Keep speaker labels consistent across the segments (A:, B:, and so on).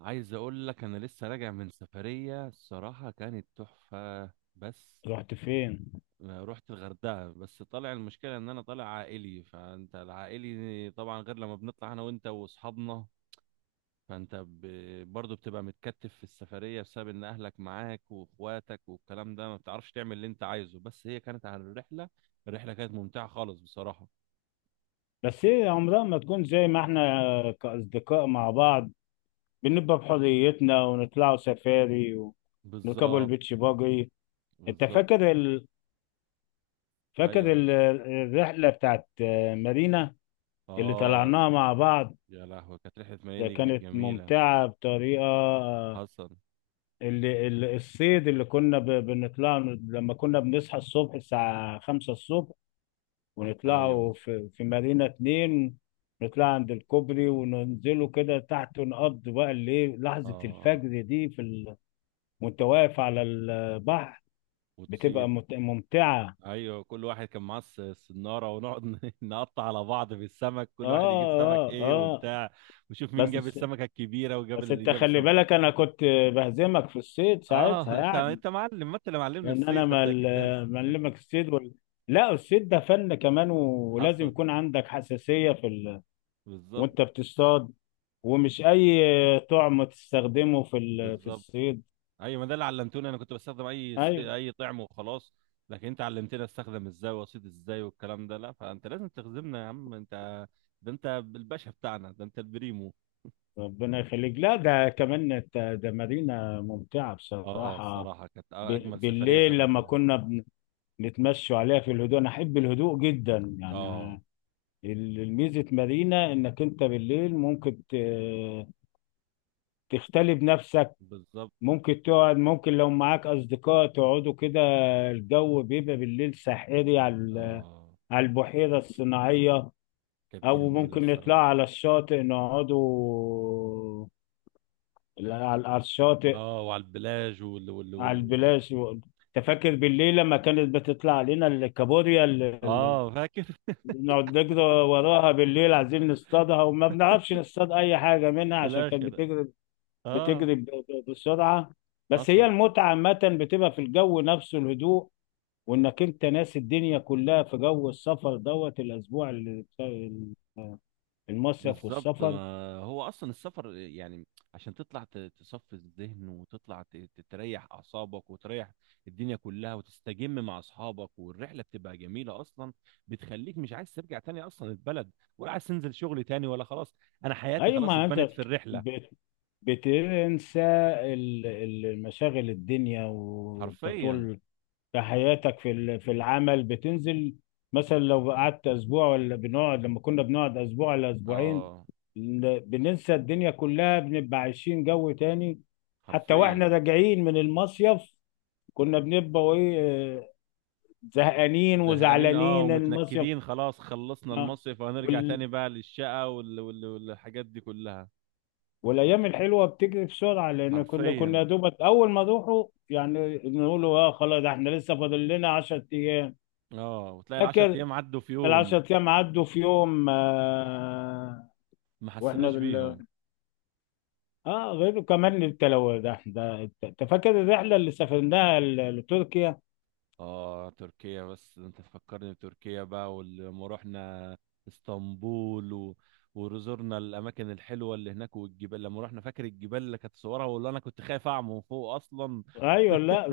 A: عايز اقول لك انا لسه راجع من سفرية. الصراحة كانت تحفة. بس
B: رحت فين؟
A: ما رحت الغردقة. بس طالع، المشكلة ان انا طالع عائلي، فانت العائلي طبعا غير لما بنطلع انا وانت واصحابنا. فانت برضه بتبقى متكتف في السفرية بسبب ان اهلك معاك واخواتك والكلام ده، ما بتعرفش تعمل اللي انت عايزه. بس هي كانت على الرحلة. الرحلة كانت ممتعة خالص بصراحة.
B: بس ايه، عمرها ما تكون زي ما احنا كأصدقاء مع بعض. بنبقى بحريتنا ونطلعوا سفاري ونركبوا
A: بالظبط.
B: البيتش باجي. انت
A: بالظبط.
B: فاكر ال... فاكر
A: ايوه.
B: ال... الرحلة بتاعت مارينا اللي
A: اه.
B: طلعناها مع بعض.
A: يا لهوي، كانت رحلة ميامي
B: ده
A: دي كانت
B: كانت
A: جميلة.
B: ممتعة بطريقة آه،
A: حصل.
B: الصيد اللي كنا بنطلع. لما كنا بنصحى الصبح الساعة 5 الصبح
A: ايوه.
B: ونطلعوا في مارينا 2، نطلع عند الكوبري وننزلوا كده تحت ونقضي بقى الليل لحظة
A: اه.
B: الفجر دي. وانت واقف على البحر،
A: وتصيد.
B: بتبقى ممتعة.
A: ايوه، كل واحد كان معاه السناره ونقعد نقطع على بعض في السمك،
B: اه،
A: كل واحد يجيب سمك
B: اه،
A: ايه
B: اه.
A: وبتاع، وشوف مين جاب
B: بس،
A: السمكه الكبيره وجاب
B: بس،
A: اللي
B: انت
A: جاب
B: خلي
A: السمك.
B: بالك، انا كنت بهزمك في الصيد
A: اه
B: ساعتها
A: انت
B: يعني.
A: انت معلم، ما انت اللي معلمني
B: لان انا
A: الصيد، فانت اكيد
B: معلمك الصيد. لا، الصيد ده فن كمان ولازم
A: حصل.
B: يكون عندك حساسية.
A: بالظبط.
B: وانت بتصطاد، ومش اي طعم تستخدمه في
A: بالظبط.
B: الصيد.
A: ايوه، ما ده اللي علمتوني. انا كنت بستخدم
B: ايوه.
A: اي طعم وخلاص. لكن انت علمتني استخدم ازاي واصيد ازاي والكلام ده. لا فانت لازم تخزمنا يا عم انت. ده انت الباشا بتاعنا، ده انت البريمو.
B: ربنا يخليك. لا، ده كمان ده مدينة ممتعة
A: اه
B: بصراحة.
A: الصراحه كانت اجمل سفريه
B: بالليل لما
A: سافرنا.
B: كنا نتمشوا عليها في الهدوء، انا احب الهدوء جدا يعني.
A: اه
B: الميزة مدينة انك انت بالليل ممكن تختلي بنفسك.
A: بالظبط.
B: ممكن تقعد، ممكن لو معاك اصدقاء تقعدوا كده. الجو بيبقى بالليل ساحري
A: اه
B: على البحيرة الصناعية.
A: كانت
B: او
A: جميلة
B: ممكن نطلع
A: الصراحة.
B: على الشاطئ، نقعدوا على على الشاطئ،
A: اه وعلى البلاج وال وال
B: على
A: وال.
B: البلاش. تفكر بالليل لما كانت بتطلع علينا الكابوريا اللي
A: اه فاكر
B: نقعد نجري وراها بالليل عايزين نصطادها، وما بنعرفش نصطاد اي حاجه منها
A: في
B: عشان كانت
A: الاخر.
B: بتجري،
A: اه.
B: بتجري بسرعه. بس هي
A: حصل.
B: المتعه عامه بتبقى في الجو نفسه، الهدوء، وانك انت ناسي الدنيا كلها في جو السفر دوت الاسبوع بتاع المصيف
A: بالظبط.
B: والسفر.
A: ما هو اصلا السفر يعني عشان تطلع تصفي الذهن، وتطلع تريح اعصابك وتريح الدنيا كلها، وتستجم مع اصحابك والرحله بتبقى جميله اصلا. بتخليك مش عايز ترجع تاني اصلا البلد، ولا عايز تنزل شغل تاني، ولا خلاص انا حياتي
B: اي
A: خلاص
B: ما انت
A: اتبنت في الرحله.
B: بت- بتنسى مشاغل الدنيا، وانت
A: حرفيا.
B: طول في حياتك في العمل بتنزل. مثلا لو قعدت اسبوع، ولا بنقعد، لما كنا بنقعد اسبوع ولا اسبوعين،
A: اه.
B: بننسى الدنيا كلها، بنبقى عايشين جو تاني. حتى واحنا
A: حرفيا.
B: راجعين من المصيف، كنا بنبقى ايه؟ آه، زهقانين
A: زهقانين، اه،
B: وزعلانين المصيف
A: ومتنكدين. خلاص خلصنا
B: آه،
A: المصيف وهنرجع تاني بقى للشقة والحاجات دي كلها.
B: والايام الحلوه بتجري بسرعه، لان كنا
A: حرفيا.
B: يا دوبك اول ما نروحوا يعني نقولوا: اه خلاص، ده احنا لسه فاضل لنا 10 ايام.
A: اه، وتلاقي العشر
B: فاكر
A: ايام عدوا في
B: ال
A: يوم.
B: 10 ايام عدوا في يوم، آه.
A: ما
B: واحنا
A: حسيناش
B: دل...
A: بيهم.
B: اه، غير كمان التلو ده. انت فاكر الرحله اللي سافرناها لتركيا؟
A: اه تركيا، بس انت تفكرني بتركيا بقى. ولما رحنا اسطنبول وزرنا الاماكن الحلوه اللي هناك والجبال، لما رحنا فاكر الجبال اللي كانت صورها، واللي انا كنت خايف اعمى من فوق اصلا.
B: ايوه. لا.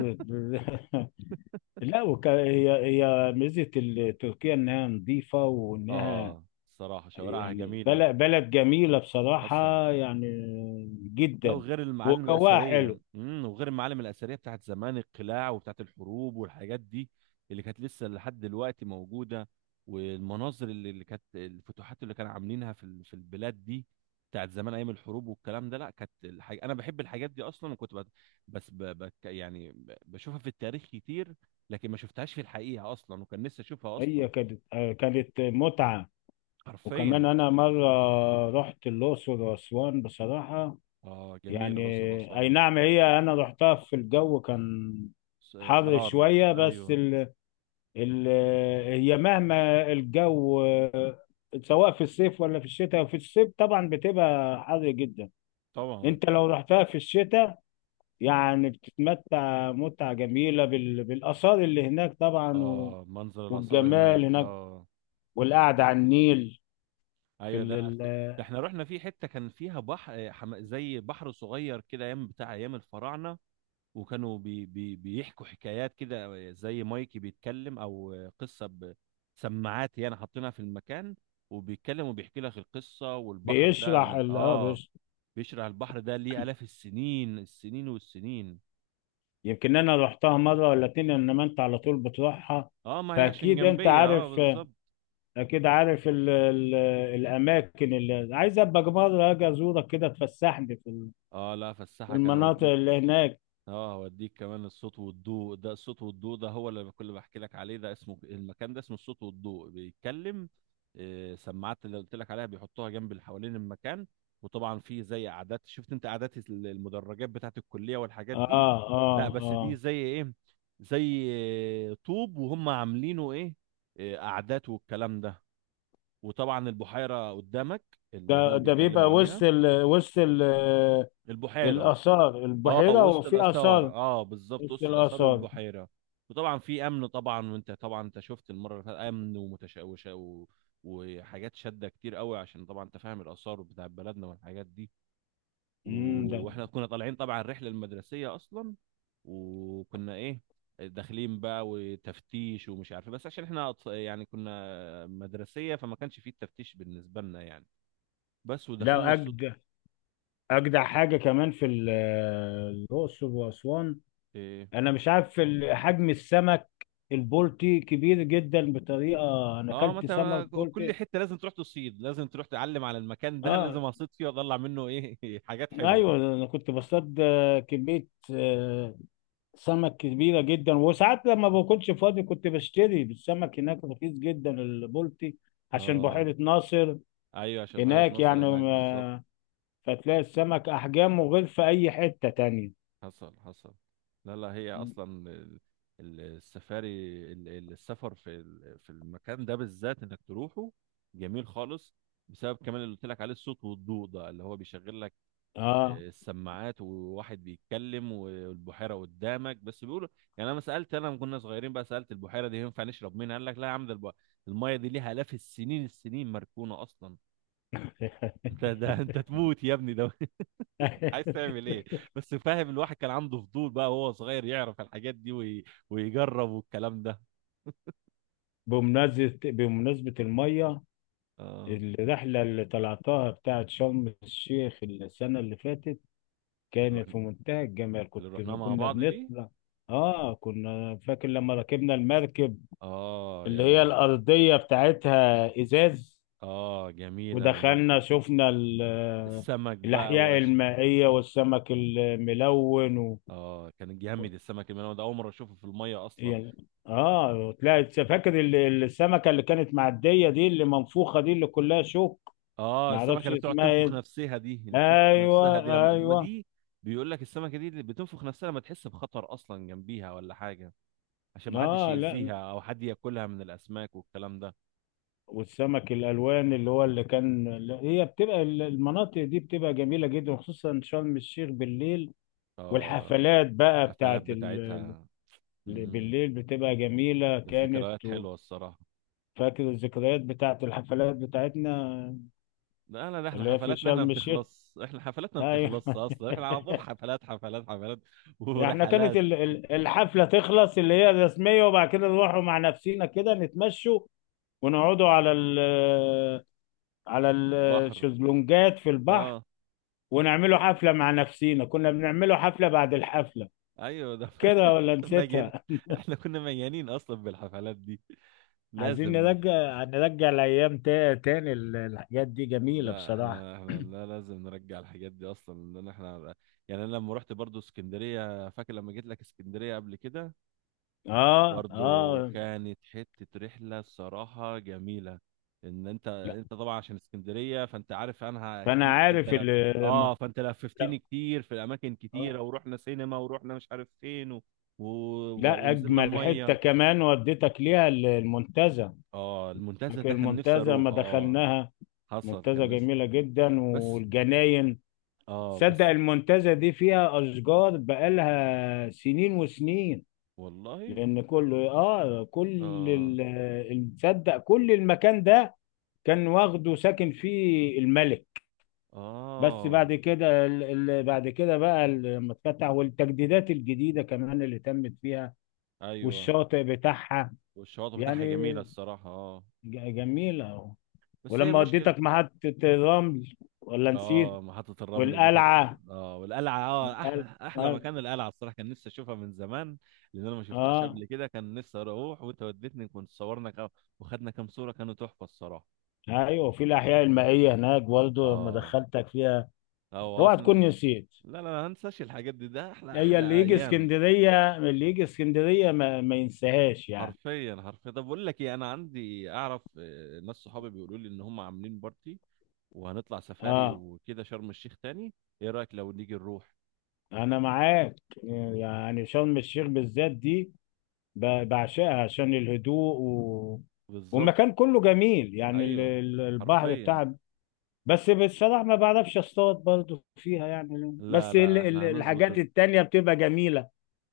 B: لا، هي ميزه تركيا انها نظيفه وانها
A: اه الصراحه شوارعها
B: يعني
A: جميله.
B: بلد جميلة
A: حسن.
B: بصراحة يعني،
A: لا،
B: جدا،
A: وغير المعالم
B: وجواها
A: الأثرية،
B: حلو.
A: وغير المعالم الأثرية بتاعت زمان، القلاع وبتاعت الحروب والحاجات دي اللي كانت لسه لحد دلوقتي موجودة. والمناظر اللي كانت الفتوحات اللي كانوا عاملينها في في البلاد دي، بتاعت زمان أيام الحروب والكلام ده. لا كانت الحاجة، أنا بحب الحاجات دي أصلا، وكنت بس يعني بشوفها في التاريخ كتير، لكن ما شفتهاش في الحقيقة أصلا، وكان نفسي أشوفها أصلا.
B: هي كانت كانت متعة. وكمان
A: حرفيا.
B: أنا مرة رحت الأقصر وأسوان بصراحة
A: آه جميلة
B: يعني.
A: الأقصر
B: أي
A: وأسوان.
B: نعم، هي أنا رحتها في الجو، كان حر
A: حرار،
B: شوية بس
A: أيوه.
B: ال... هي مهما الجو، سواء في الصيف ولا في الشتاء. في الصيف طبعا بتبقى حر جدا.
A: طبعا.
B: انت لو رحتها في الشتاء يعني بتتمتع متعة جميلة بالآثار اللي هناك طبعا
A: اه منظر الآثار هناك،
B: والجمال هناك،
A: اه.
B: والقعدة على النيل في
A: ايوه ده
B: ال...
A: انا
B: ال...
A: عارف ده. احنا رحنا في حتة كان فيها بحر، زي بحر صغير كده، ايام بتاع ايام الفراعنة. وكانوا بيحكوا حكايات كده، آه، زي مايكي بيتكلم او قصة بسماعات، يعني حاطينها في المكان وبيتكلم وبيحكي لك القصة. والبحر ده
B: بيشرح
A: من
B: ال... اه
A: اه
B: بيش...
A: بيشرح، البحر ده ليه آلاف السنين، السنين والسنين.
B: يمكن أنا رحتها مرة ولا اتنين، إنما أنت على طول بتروحها،
A: اه ما هي عشان
B: فأكيد أنت
A: جنبية، اه
B: عارف.
A: بالظبط.
B: أكيد عارف الأماكن اللي عايز أبقى مرة أجي أزورك كده، تفسحني
A: اه لا،
B: في
A: فالساحة كان
B: المناطق
A: اوديني.
B: اللي هناك.
A: اه هوديك كمان الصوت والضوء ده. الصوت والضوء ده هو اللي كل بحكي لك عليه. ده اسمه، المكان ده اسمه الصوت والضوء، بيتكلم آه، سماعات اللي قلت لك عليها بيحطوها جنب اللي حوالين المكان. وطبعا في زي قعدات. شفت انت قعدات المدرجات بتاعت الكلية والحاجات
B: آه،
A: دي. لا
B: آه،
A: بس دي
B: آه.
A: زي ايه، زي آه، طوب. وهم عاملينه ايه، آه، قعدات والكلام ده. وطبعا البحيرة قدامك
B: ده
A: اللي هم
B: ده
A: بيتكلموا
B: بيبقى
A: عليها.
B: وسط
A: البحيرة.
B: الآثار،
A: اه
B: البحيرة
A: وسط
B: وفي
A: الاثار،
B: آثار
A: اه بالظبط،
B: وسط
A: وسط الاثار
B: الآثار
A: والبحيره. وطبعا في امن طبعا، وانت طبعا انت شفت المره اللي فاتت، امن ومتشوشه وحاجات شاده كتير قوي، عشان طبعا انت فاهم الاثار بتاع بلدنا والحاجات دي و...
B: امم ده.
A: واحنا كنا طالعين طبعا الرحله المدرسيه اصلا. وكنا ايه، داخلين بقى وتفتيش ومش عارف إيه. بس عشان احنا يعني كنا مدرسيه فما كانش فيه التفتيش بالنسبه لنا يعني. بس ودخلنا
B: لا،
A: الصوت.
B: أجدع أجدع حاجة كمان الأقصر وأسوان.
A: إيه،
B: أنا مش عارف حجم السمك. البلطي كبير جدا بطريقة أنا
A: اه، ما
B: أكلت
A: انت
B: سمك بلطي.
A: كل حته لازم تروح تصيد، لازم تروح تعلم على المكان ده، لازم
B: آه.
A: اصيد فيه واطلع منه ايه حاجات حلوه.
B: أيوه، أنا كنت بصطاد كمية آه، سمك كبيرة جدا. وساعات لما بكونش فاضي كنت بشتري السمك هناك، رخيص جدا البلطي عشان
A: اه
B: بحيرة ناصر.
A: ايوه عشان بحيره
B: هناك،
A: ناصر
B: يعني،
A: هناك بالظبط.
B: فتلاقي السمك احجامه غير في اي حتة تانية.
A: حصل حصل. لا لا، هي
B: مم.
A: اصلا السفاري، السفر في في المكان ده بالذات انك تروحه، جميل خالص بسبب كمان اللي قلت لك عليه الصوت والضوء ده، اللي هو بيشغل
B: اه.
A: السماعات وواحد بيتكلم والبحيره قدامك بس بيقولوا. يعني انا ما سالت، انا لما كنا صغيرين بقى سالت البحيره دي ينفع نشرب منها. قال لك لا يا عم، ده الميه دي ليها الاف السنين، السنين مركونه اصلا. انت ده انت تموت يا ابني ده عايز تعمل ايه. بس فاهم، الواحد كان عنده فضول بقى وهو صغير يعرف الحاجات دي، ويجرب والكلام ده.
B: بمناسبة المية.
A: اه.
B: الرحلة اللي طلعتها بتاعت شرم الشيخ السنة اللي فاتت كانت
A: رحنا.
B: في منتهى الجمال.
A: اللي رحناه مع
B: كنا
A: بعض دي.
B: بنطلع. اه. كنا فاكر لما ركبنا المركب
A: اه
B: اللي
A: يا
B: هي
A: لهوي.
B: الأرضية بتاعتها إزاز،
A: اه جميله
B: ودخلنا،
A: المركب.
B: شفنا
A: السمك بقى.
B: الأحياء المائية والسمك الملون.
A: اه كان جامد السمك الملون ده، اول مره اشوفه في الميه اصلا.
B: يعني، اه تلاقي، فاكر السمكه اللي كانت معديه دي، اللي منفوخه دي، اللي كلها شوك.
A: اه
B: ما
A: السمكه
B: اعرفش
A: اللي بتقعد
B: اسمها
A: تنفخ
B: ايه؟
A: نفسها دي، اللي بتنفخ نفسها دي
B: ايوه،
A: لما ما
B: ايوه.
A: دي. بيقول لك السمكه دي اللي بتنفخ نفسها لما تحس بخطر اصلا جنبيها ولا حاجه، عشان ما حدش
B: اه. لا.
A: يأذيها او حد ياكلها من الاسماك والكلام ده.
B: والسمك الالوان اللي هو اللي كان، لا، هي بتبقى المناطق دي بتبقى جميله جدا، خصوصا شرم الشيخ بالليل.
A: اه
B: والحفلات بقى
A: الحفلات
B: بتاعت
A: بتاعتها.
B: اللي
A: امم
B: بالليل بتبقى جميله، كانت
A: الذكريات
B: و-
A: حلوه الصراحه.
B: فاكر الذكريات بتاعت الحفلات بتاعتنا
A: لا لا، ده احنا
B: اللي هي في
A: حفلاتنا، احنا ما
B: شرم الشيخ.
A: بتخلص، احنا حفلاتنا ما
B: ايوه.
A: بتخلص اصلا، احنا على طول حفلات حفلات حفلات
B: يعني احنا كانت
A: ورحلات.
B: الحفلة تخلص، اللي هي الرسمية، وبعد كده نروحوا مع نفسينا كده، نتمشوا ونقعدوا على
A: بحر.
B: الشезلونجات في البحر،
A: اه
B: ونعملوا حفلة مع نفسينا، كنا بنعملوا حفلة بعد الحفلة
A: ايوه ده
B: كده، ولا
A: مجان.
B: نسيتها؟
A: احنا كنا مجانين اصلا بالحفلات دي.
B: عايزين
A: لازم.
B: نرجع الأيام تاني، الحاجات دي جميلة
A: لا
B: بصراحة.
A: احنا لا لازم نرجع الحاجات دي اصلا، لان احنا يعني، انا لما رحت برضو اسكندريه، فاكر لما جيت لك اسكندريه قبل كده.
B: اه،
A: برضو
B: اه.
A: كانت حته رحله الصراحه جميله. ان انت
B: لا،
A: انت طبعا عشان اسكندريه، فانت عارف عنها
B: فأنا
A: كتير، فانت
B: عارف
A: لف.
B: اللي لما.
A: اه فانت لففتني
B: لا.
A: كتير في اماكن كتيره،
B: آه.
A: ورحنا سينما ورحنا مش عارف فين و...
B: لا،
A: ونزلنا
B: أجمل حتة
A: الميه.
B: كمان وديتك ليها المنتزه،
A: اه المنتزه
B: لكن
A: ده كان نفسي
B: المنتزه
A: اروح
B: ما
A: اه.
B: دخلناها.
A: حصل كان
B: منتزه
A: ناس.
B: جميله جدا
A: بس.
B: والجناين.
A: اه
B: تصدق
A: بس.
B: المنتزه دي فيها اشجار بقالها سنين وسنين.
A: والله.
B: لان كل اه كل
A: اه.
B: ال- تصدق كل المكان ده كان واخده، ساكن فيه الملك. بس
A: اه.
B: بعد كده بقى لما اتفتح والتجديدات الجديده كمان اللي تمت فيها،
A: ايوه
B: والشاطئ بتاعها
A: والشواطئ بتاعها
B: يعني
A: جميله الصراحه اه.
B: جميله.
A: بس هي
B: ولما
A: المشكله.
B: وديتك محطة الرمل، ولا نسيت؟
A: اه محطه الرمل دي كانت.
B: والقلعة.
A: اه والقلعه، اه
B: القلعة.
A: احلى احلى
B: اه.
A: مكان القلعه الصراحه. كان نفسي اشوفها من زمان، لان انا ما شفتهاش
B: آه.
A: قبل كده، كان نفسي اروح. وانت وديتني، كنت صورنا كام وخدنا كام صوره، كانوا تحفه الصراحه.
B: ايوه. وفي الاحياء المائية هناك برضه لما
A: اه.
B: دخلتك فيها،
A: اه
B: اوعى
A: وقفنا
B: تكون نسيت.
A: لا لا لا ما انساش الحاجات دي، ده احلى
B: هي
A: احلى
B: اللي يجي
A: ايام.
B: اسكندرية، اللي يجي اسكندرية ما ينساهاش يعني.
A: حرفيا حرفيا. طب بقول لك ايه، انا عندي، اعرف آه، ناس صحابي بيقولوا لي ان هم عاملين بارتي وهنطلع سفاري
B: اه.
A: وكده شرم الشيخ تاني. ايه رايك لو نيجي نروح.
B: انا معاك. يعني شرم الشيخ بالذات دي بعشقها عشان الهدوء
A: بالظبط.
B: والمكان كله جميل يعني،
A: ايوه.
B: البحر
A: حرفيا.
B: بتاعها. بس بصراحة ما بعرفش اصطاد برضو فيها يعني،
A: لا
B: بس
A: لا احنا هنظبط
B: الحاجات التانية بتبقى جميلة.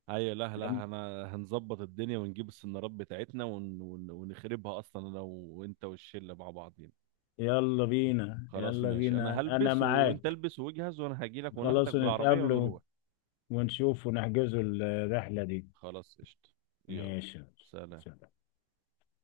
A: ايوه لا لا انا هنظبط الدنيا ونجيب السنارات بتاعتنا ونخربها اصلا انا وانت والشله مع بعضين.
B: يلا بينا،
A: خلاص
B: يلا
A: ماشي، انا
B: بينا، انا
A: هلبس
B: معاك.
A: وانت البس واجهز، وانا هجيلك وناخدك
B: خلاص،
A: بالعربيه
B: نتقابل
A: ونروح.
B: ونشوف ونحجزوا الرحلة دي.
A: خلاص قشطه. يلا.
B: ماشي.
A: سلام.